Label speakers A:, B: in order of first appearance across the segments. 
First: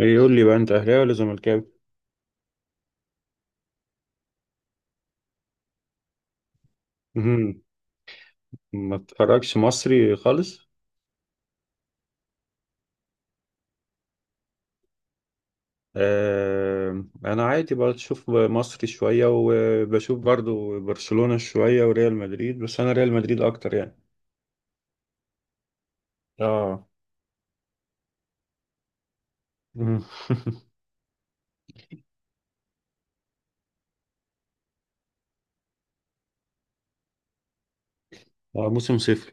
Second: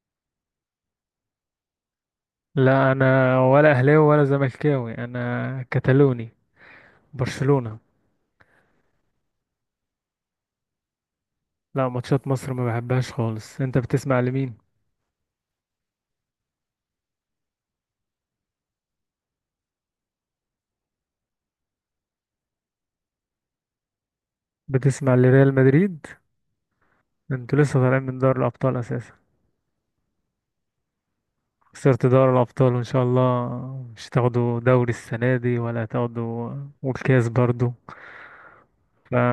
A: ايه، يقول لي بقى انت اهلاوي ولا زملكاوي؟
B: لا، انا ولا اهلاوي ولا زملكاوي، انا كتالوني.
A: مهم.
B: برشلونة.
A: ما تتفرجش مصري خالص.
B: لا، ماتشات مصر ما بحبهاش خالص. انت بتسمع لمين؟
A: آه انا عادي بشوف مصري شويه وبشوف برضو برشلونه شويه وريال مدريد، بس انا ريال مدريد اكتر يعني.
B: بتسمع لريال مدريد؟
A: اه.
B: انتوا لسه طالعين من دوري الابطال اساسا.
A: مم.
B: خسرت دوري الابطال، وان شاء الله مش تاخدوا دوري السنة دي ولا تاخدوا. والكاس برضو.
A: آه، موسم
B: ف
A: صفر.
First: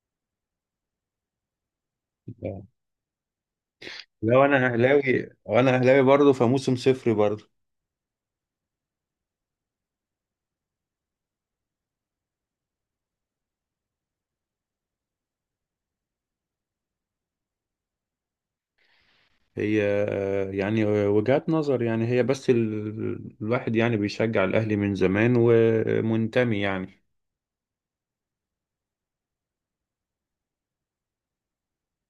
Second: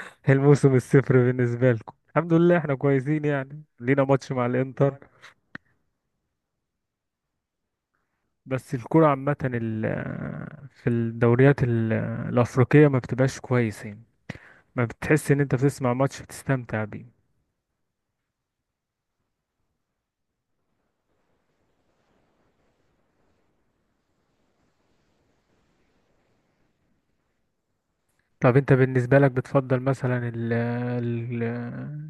B: الموسم الصفر بالنسبة لكم. الحمد لله
A: آه.
B: احنا كويسين، يعني لينا ماتش
A: لو
B: مع
A: انا
B: الانتر.
A: اهلاوي، وانا اهلاوي برضو، فموسم صفر برضو.
B: بس الكرة عامة في الدوريات الأفريقية ما بتبقاش كويسين. ما بتحس ان انت بتسمع ماتش بتستمتع بيه.
A: هي آه، يعني وجهات نظر يعني هي، بس الواحد يعني بيشجع الاهلي من زمان ومنتمي يعني.
B: طب انت بالنسبة لك بتفضل مثلا ال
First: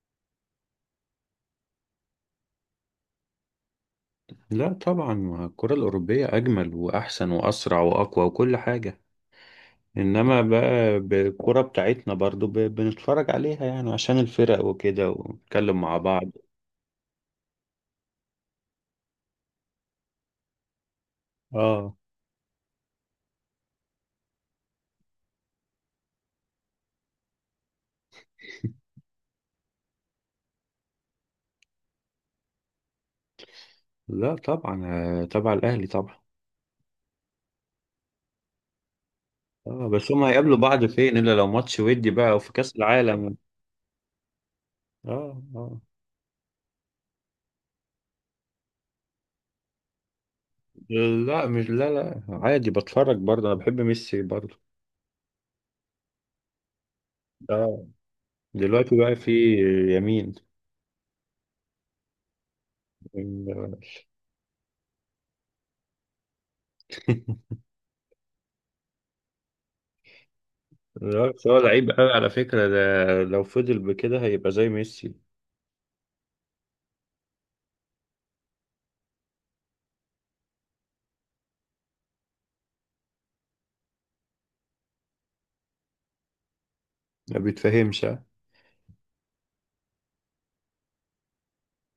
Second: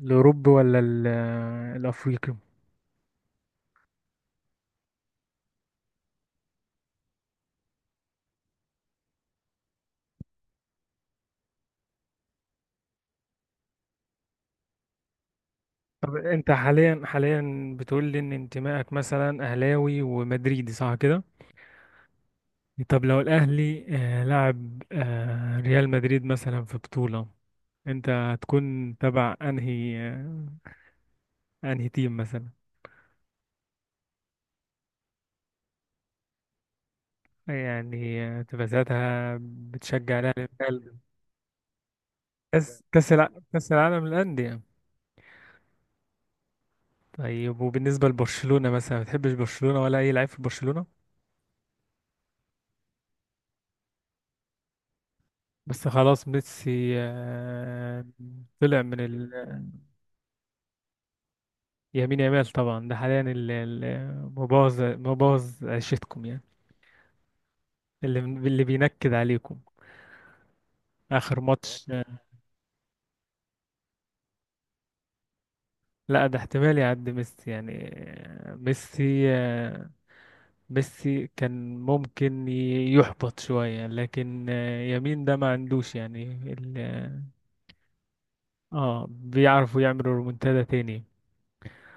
B: الاوروبي ولا ال الافريقي؟
A: لا طبعا، ما الكرة الأوروبية أجمل وأحسن وأسرع وأقوى وكل حاجة، إنما بقى بالكرة بتاعتنا برضو بنتفرج عليها يعني عشان الفرق وكده ونتكلم مع
B: طب
A: بعض.
B: انت حاليا بتقول لي ان انتمائك مثلا اهلاوي ومدريدي، صح كده؟
A: آه.
B: طب لو الاهلي لعب ريال مدريد مثلا في بطولة، انت هتكون تبع انهي انهي تيم مثلا؟
A: لا طبعا. آه، تبع الأهلي طبعا.
B: يعني تبقى ساعتها
A: آه، بس
B: بتشجع
A: هما
B: الاهلي
A: هيقابلوا
B: من
A: بعض
B: قلبك.
A: فين إلا لو ماتش ودي بقى وفي كأس
B: كاس
A: العالم.
B: كاس العالم للانديه.
A: آه آه.
B: طيب وبالنسبة لبرشلونة مثلا، ما بتحبش برشلونة ولا أي لعيب في برشلونة؟
A: لا مش لا لا، عادي بتفرج برضه، أنا بحب ميسي برضه.
B: بس خلاص ميسي
A: آه
B: طلع
A: دلوقتي
B: من
A: بقى في
B: ال
A: يمين.
B: يمين يمال. طبعا ده حاليا مبوظ عيشتكم يعني. اللي بينكد عليكم.
A: لا،
B: آخر
A: بس هو
B: ماتش
A: لعيب قوي على فكرة ده، لو فضل بكده هيبقى زي ميسي.
B: لا، ده احتمال يعدي ميسي يعني. ميسي ميسي كان ممكن يحبط شوية، لكن يمين ده ما عندوش يعني
A: ما بيتفهمش ها؟
B: اه، بيعرفوا يعملوا رومنتادا تاني.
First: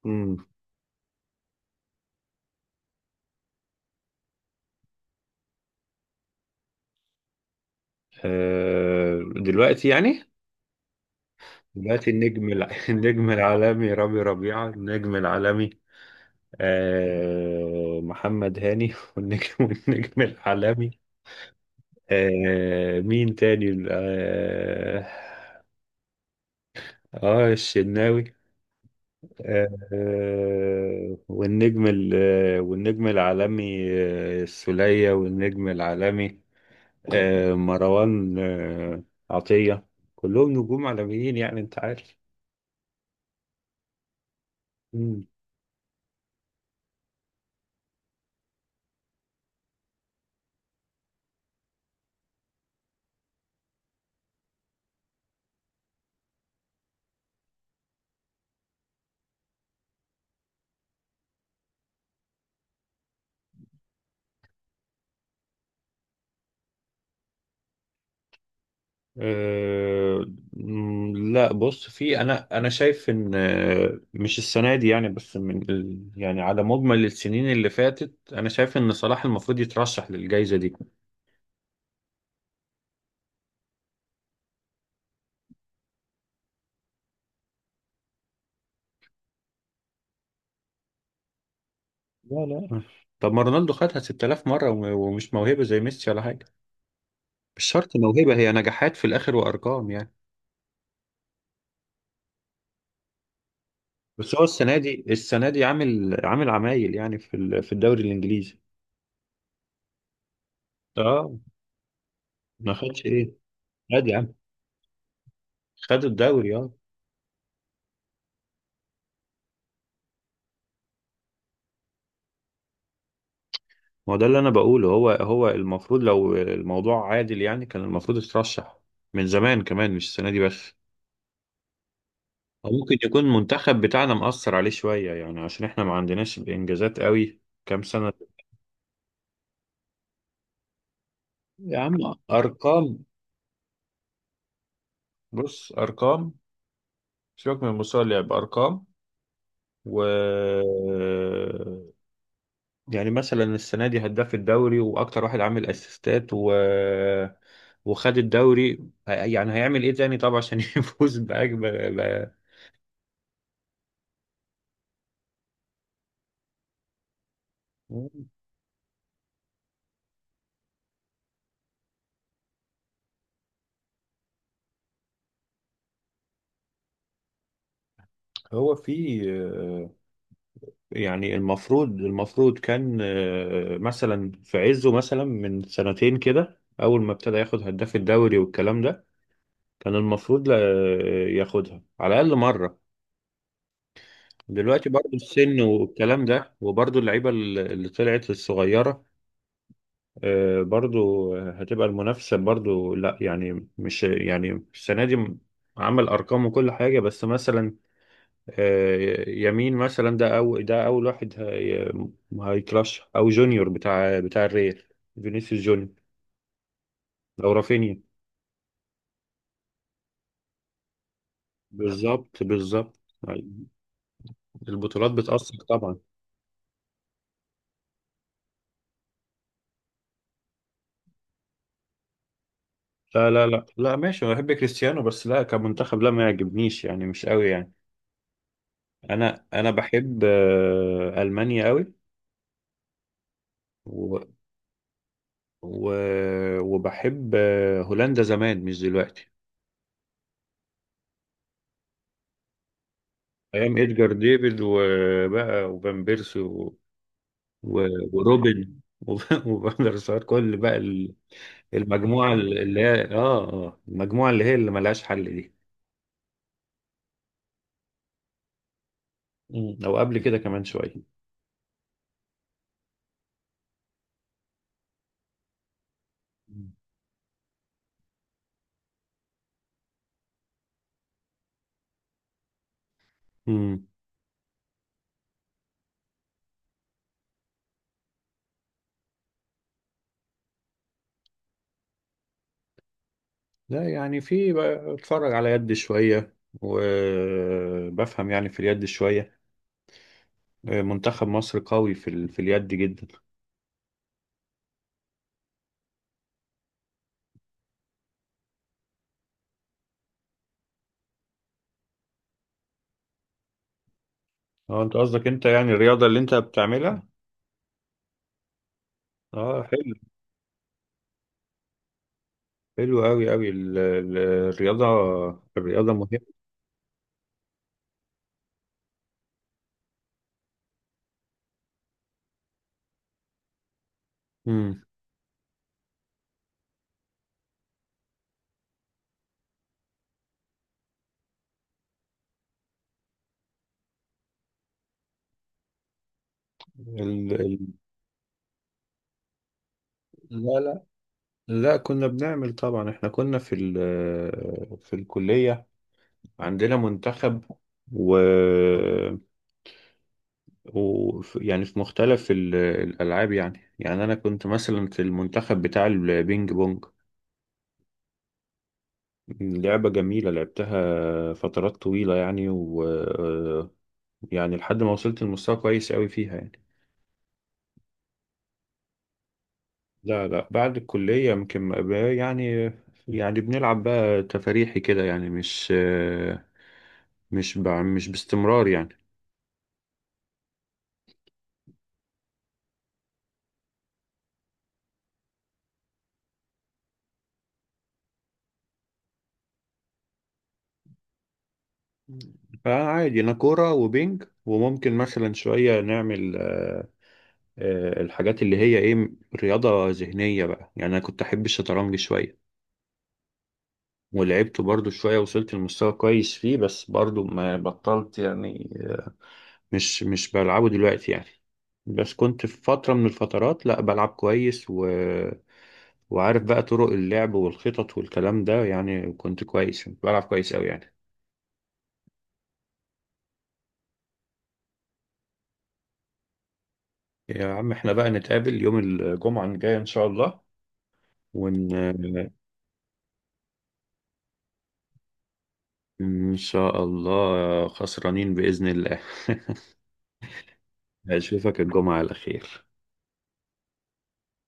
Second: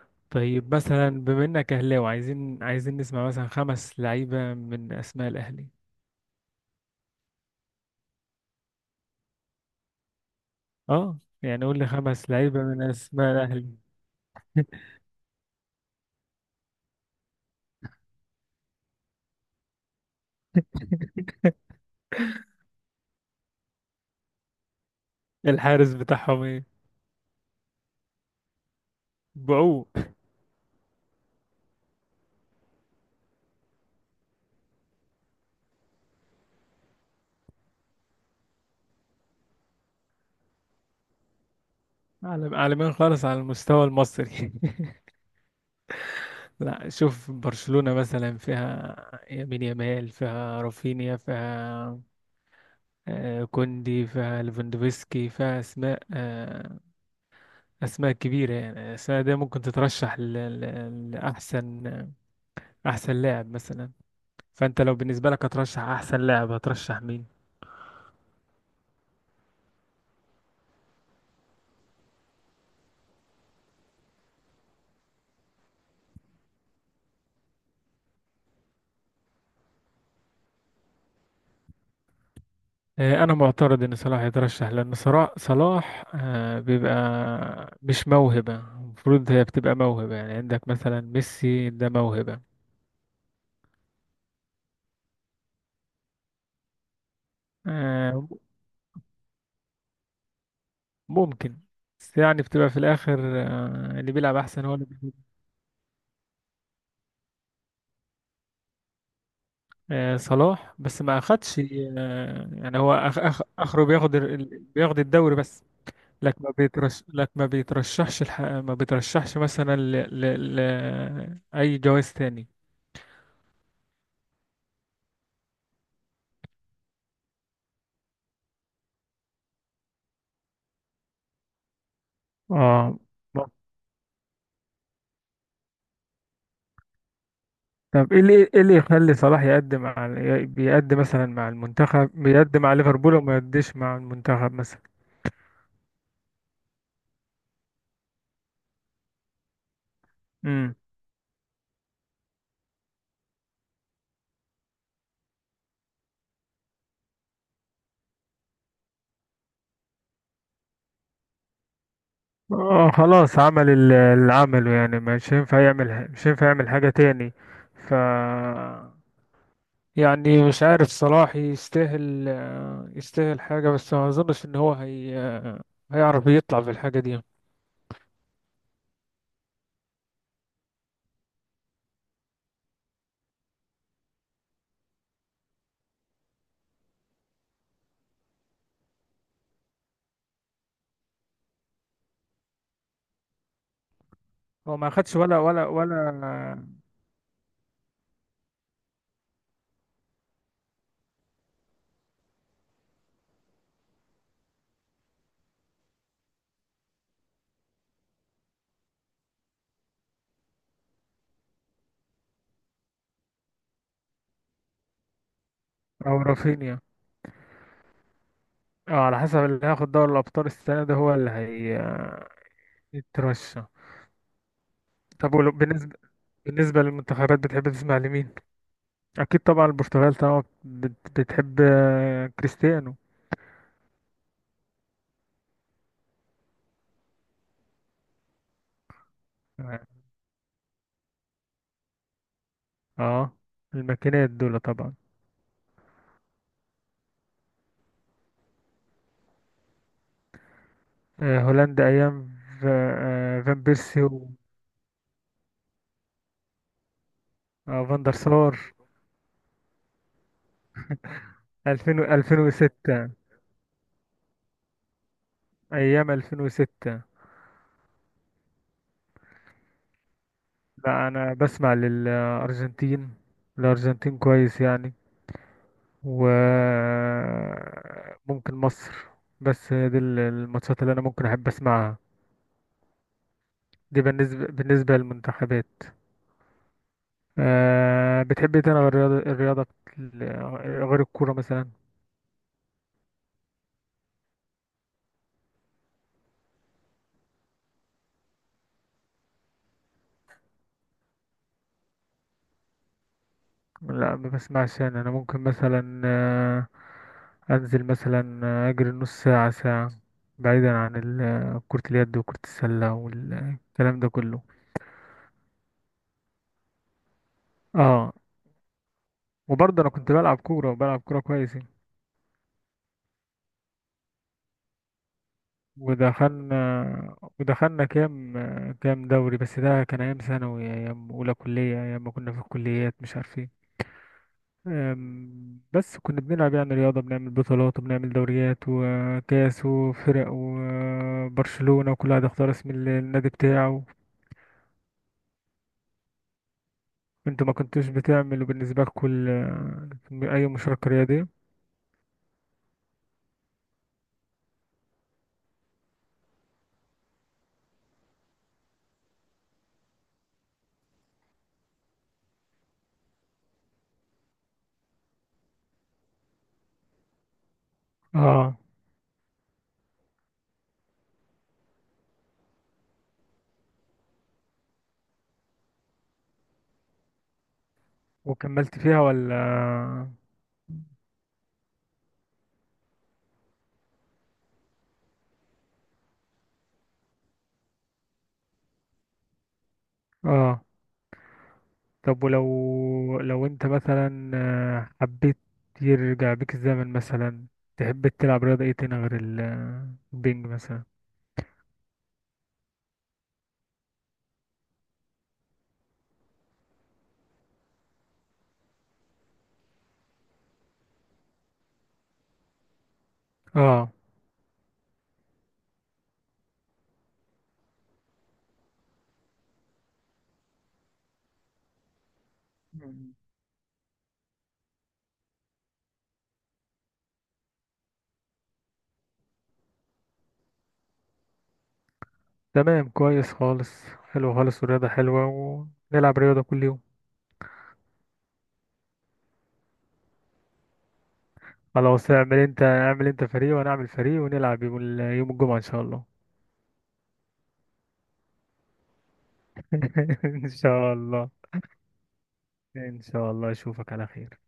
A: امم.
B: طيب مثلا بما انك اهلاوي، عايزين نسمع مثلا خمس لعيبه من اسماء الاهلي.
A: آه دلوقتي يعني.
B: اه يعني قول لي
A: دلوقتي
B: خمس
A: النجم
B: لعيبه من
A: النجم
B: اسماء الاهلي.
A: العالمي رامي ربيعة النجم العالمي، آه محمد هاني والنجم والنجم العالمي، آه مين تاني؟ اه,
B: الحارس بتاعهم ايه؟
A: آه الشناوي. آه.
B: بعوق.
A: آه، والنجم العالمي آه، السولية والنجم العالمي آه، مروان آه، عطية. كلهم نجوم عالميين يعني انت عارف.
B: عالم عالمين خالص على المستوى المصري.
A: مم.
B: لا شوف برشلونه مثلا فيها يمين يمال، فيها رافينيا، فيها كوندي، فيها ليفاندوفسكي، فيها اسماء اسماء كبيره يعني. الاسماء دي ممكن تترشح لاحسن احسن لاعب مثلا. فانت لو بالنسبه لك هترشح احسن لاعب، هترشح مين؟
A: آه، مم، لا بص في، انا شايف ان آه، مش السنه دي يعني، بس من يعني على مجمل السنين اللي فاتت انا شايف ان صلاح المفروض يترشح للجائزه دي.
B: انا معترض ان صلاح يترشح. لان صلاح صلاح بيبقى مش موهبه، المفروض هي بتبقى موهبه. يعني عندك مثلا ميسي، ده موهبه.
A: لا لا. طب ما رونالدو خدها 6000 مره ومش موهبه زي ميسي ولا حاجه. مش شرط
B: آه،
A: موهبه، هي نجاحات في الاخر وارقام يعني.
B: ممكن، بس يعني بتبقى في الاخر اللي
A: بس
B: بيلعب
A: هو
B: احسن هو
A: السنه
B: اللي
A: دي،
B: بيجيب.
A: السنه دي عامل عمايل يعني في في الدوري الانجليزي.
B: صلاح بس ما
A: اه.
B: اخدش
A: ما
B: يعني هو
A: خدش
B: أخ
A: ايه؟
B: أخ اخره
A: خد
B: بياخد
A: يا عم،
B: بياخد الدوري بس.
A: خد
B: لك ما
A: الدوري اه.
B: بيترش، لك ما بيترشحش ما بيترشحش مثلا أي جواز تاني.
A: ما هو ده اللي انا بقوله، هو المفروض، لو الموضوع عادل يعني كان المفروض يترشح من زمان كمان، مش السنه دي بس. أو ممكن
B: اه.
A: يكون المنتخب بتاعنا مأثر عليه شويه، يعني عشان احنا ما عندناش انجازات قوي كام سنه.
B: طب ايه اللي، ايه اللي يخلي صلاح يقدم على بيقدم مثلا مع
A: يا عم
B: المنتخب، بيقدم على
A: ارقام،
B: ليفربول وما يقدمش مع المنتخب مثلا؟
A: بص ارقام، سيبك من مستوى اللعب، ارقام. و...
B: امم.
A: يعني مثلا السنة دي هداف الدوري وأكتر واحد عامل أسيستات و... وخد الدوري، يعني هيعمل إيه تاني طبعا عشان يفوز بأكبر.
B: اه خلاص، عمل اللي عمله، يعني مش هينفع يعمل مش هينفع يعمل حاجة تاني. ف
A: ب...
B: يعني مش عارف صلاح يستاهل يستاهل حاجة، بس ما اظنش ان هو هيعرف يطلع بالحاجة دي.
A: هو في آه، يعني المفروض المفروض كان آه، مثلا في عزه مثلا من سنتين كده أول ما ابتدى ياخد هداف الدوري والكلام ده، كان المفروض ياخدها على الأقل مرة.
B: هو
A: دلوقتي
B: ما
A: برضو
B: خدش، ولا
A: السن
B: ولا
A: والكلام ده،
B: ولا.
A: وبرضو اللعيبة اللي طلعت الصغيرة آه، برضو هتبقى المنافسة برضو لا، يعني مش يعني السنة دي عمل أرقام وكل حاجة، بس مثلا آه، يمين مثلا ده، أو ده أول واحد هيترشح، أو جونيور بتاع الريال، فينيسيوس جونيور،
B: او رافينيا.
A: أو رافينيا.
B: اه، على حسب اللي هياخد دوري الابطال السنه ده هو اللي
A: بالظبط بالظبط.
B: هيترشح.
A: أيوة. البطولات
B: طب
A: بتأثر
B: بالنسبه
A: طبعا.
B: بالنسبه للمنتخبات بتحب تسمع لمين؟ اكيد طبعا البرتغال طبعا بتحب كريستيانو.
A: لا لا لا لا ماشي، أنا بحب كريستيانو بس لا كمنتخب، لا ما يعجبنيش يعني مش قوي يعني. أنا بحب آه، ألمانيا قوي
B: اه الماكينات دول طبعا.
A: و... وبحب هولندا زمان مش دلوقتي.
B: هولندا ايام فان
A: ايام
B: بيرسي
A: ادجار ديفيد وبقى وفان بيرسي و... و...
B: فان دير سار.
A: وروبن وفان der سار، كل بقى
B: 2000،
A: المجموعه اللي هي
B: 2006.
A: المجموعه اللي هي اللي ملهاش حل دي.
B: ايام 2006.
A: او قبل كده كمان شويه.
B: لا انا بسمع للارجنتين، الارجنتين كويس يعني. وممكن مصر. بس هي دي الماتشات اللي انا ممكن احب اسمعها.
A: امم.
B: دي بالنسبة، بالنسبة للمنتخبات. أه بتحب ايه تاني غير الرياضة، الرياضة غير الكورة مثلا؟
A: لا يعني في بقى اتفرج على يد شويه، وبفهم يعني في اليد شويه. آه، منتخب مصر قوي في في اليد جدا.
B: لا ما بسمعش. انا انا ممكن مثلا انزل مثلا اجري نص ساعة ساعة، بعيدا عن كرة اليد وكرة السلة والكلام ده كله.
A: اه انت قصدك انت يعني الرياضه اللي انت بتعملها.
B: اه،
A: اه
B: وبرضه انا
A: حلو.
B: كنت بلعب كورة، وبلعب كورة كويس يعني.
A: حلو قوي قوي الرياضه، الرياضه مهمه.
B: ودخلنا كام كام دوري، بس ده كان أيام ثانوي، أيام أولى كلية، أيام ما كنا في الكليات، مش عارفين.
A: امم.
B: أم، بس كنا بنلعب يعني رياضة، بنعمل بطولات وبنعمل دوريات وكاس وفرق وبرشلونة، وكل واحد اختار اسم النادي بتاعه.
A: ال...
B: انتوا ما
A: ال...
B: كنتوش بتعملوا بالنسبة لكم أي
A: لا لا.
B: مشاركة رياضية؟
A: لا كنا بنعمل طبعا، احنا كنا في في الكليه، عندنا منتخب و, و... يعني في مختلف الالعاب يعني. يعني انا كنت مثلا في المنتخب بتاع البينج بونج،
B: اه.
A: لعبة جميلة لعبتها فترات طويلة يعني، و... يعني لحد ما وصلت لمستوى كويس قوي فيها يعني.
B: وكملت فيها ولا؟
A: لا لا، بعد الكلية يمكن ما بقى- يعني يعني بنلعب بقى تفاريحي كده يعني، مش مش باستمرار يعني.
B: اه. طب ولو لو انت مثلا حبيت يرجع بيك الزمن مثلا، تحب تلعب رياضة ايه تاني غير البينج مثلا؟
A: فعادي انا كورة وبينج، وممكن مثلا شوية نعمل آه، آه، الحاجات اللي هي ايه، رياضة ذهنية بقى يعني. انا كنت احب الشطرنج شوية
B: اه.
A: ولعبته برضو شوية، وصلت لمستوى كويس فيه، بس برضو ما بطلت يعني، مش بلعبه دلوقتي يعني. بس كنت في فترة من
B: مم.
A: الفترات لا بلعب كويس و... وعارف بقى طرق اللعب والخطط والكلام ده، يعني كنت كويس، كنت بلعب كويس قوي يعني.
B: تمام، كويس خالص، حلو خالص، والرياضة حلوة، ونلعب رياضة كل يوم.
A: يا عم احنا بقى نتقابل يوم الجمعة الجاية ان شاء الله ون...
B: خلاص، اعمل انت، اعمل انت فريق وانا اعمل فريق، ونلعب يوم يوم الجمعة ان شاء الله.
A: ان شاء الله خسرانين بإذن الله.
B: ان شاء الله.
A: اشوفك الجمعة على خير.
B: ان شاء الله اشوفك على خير.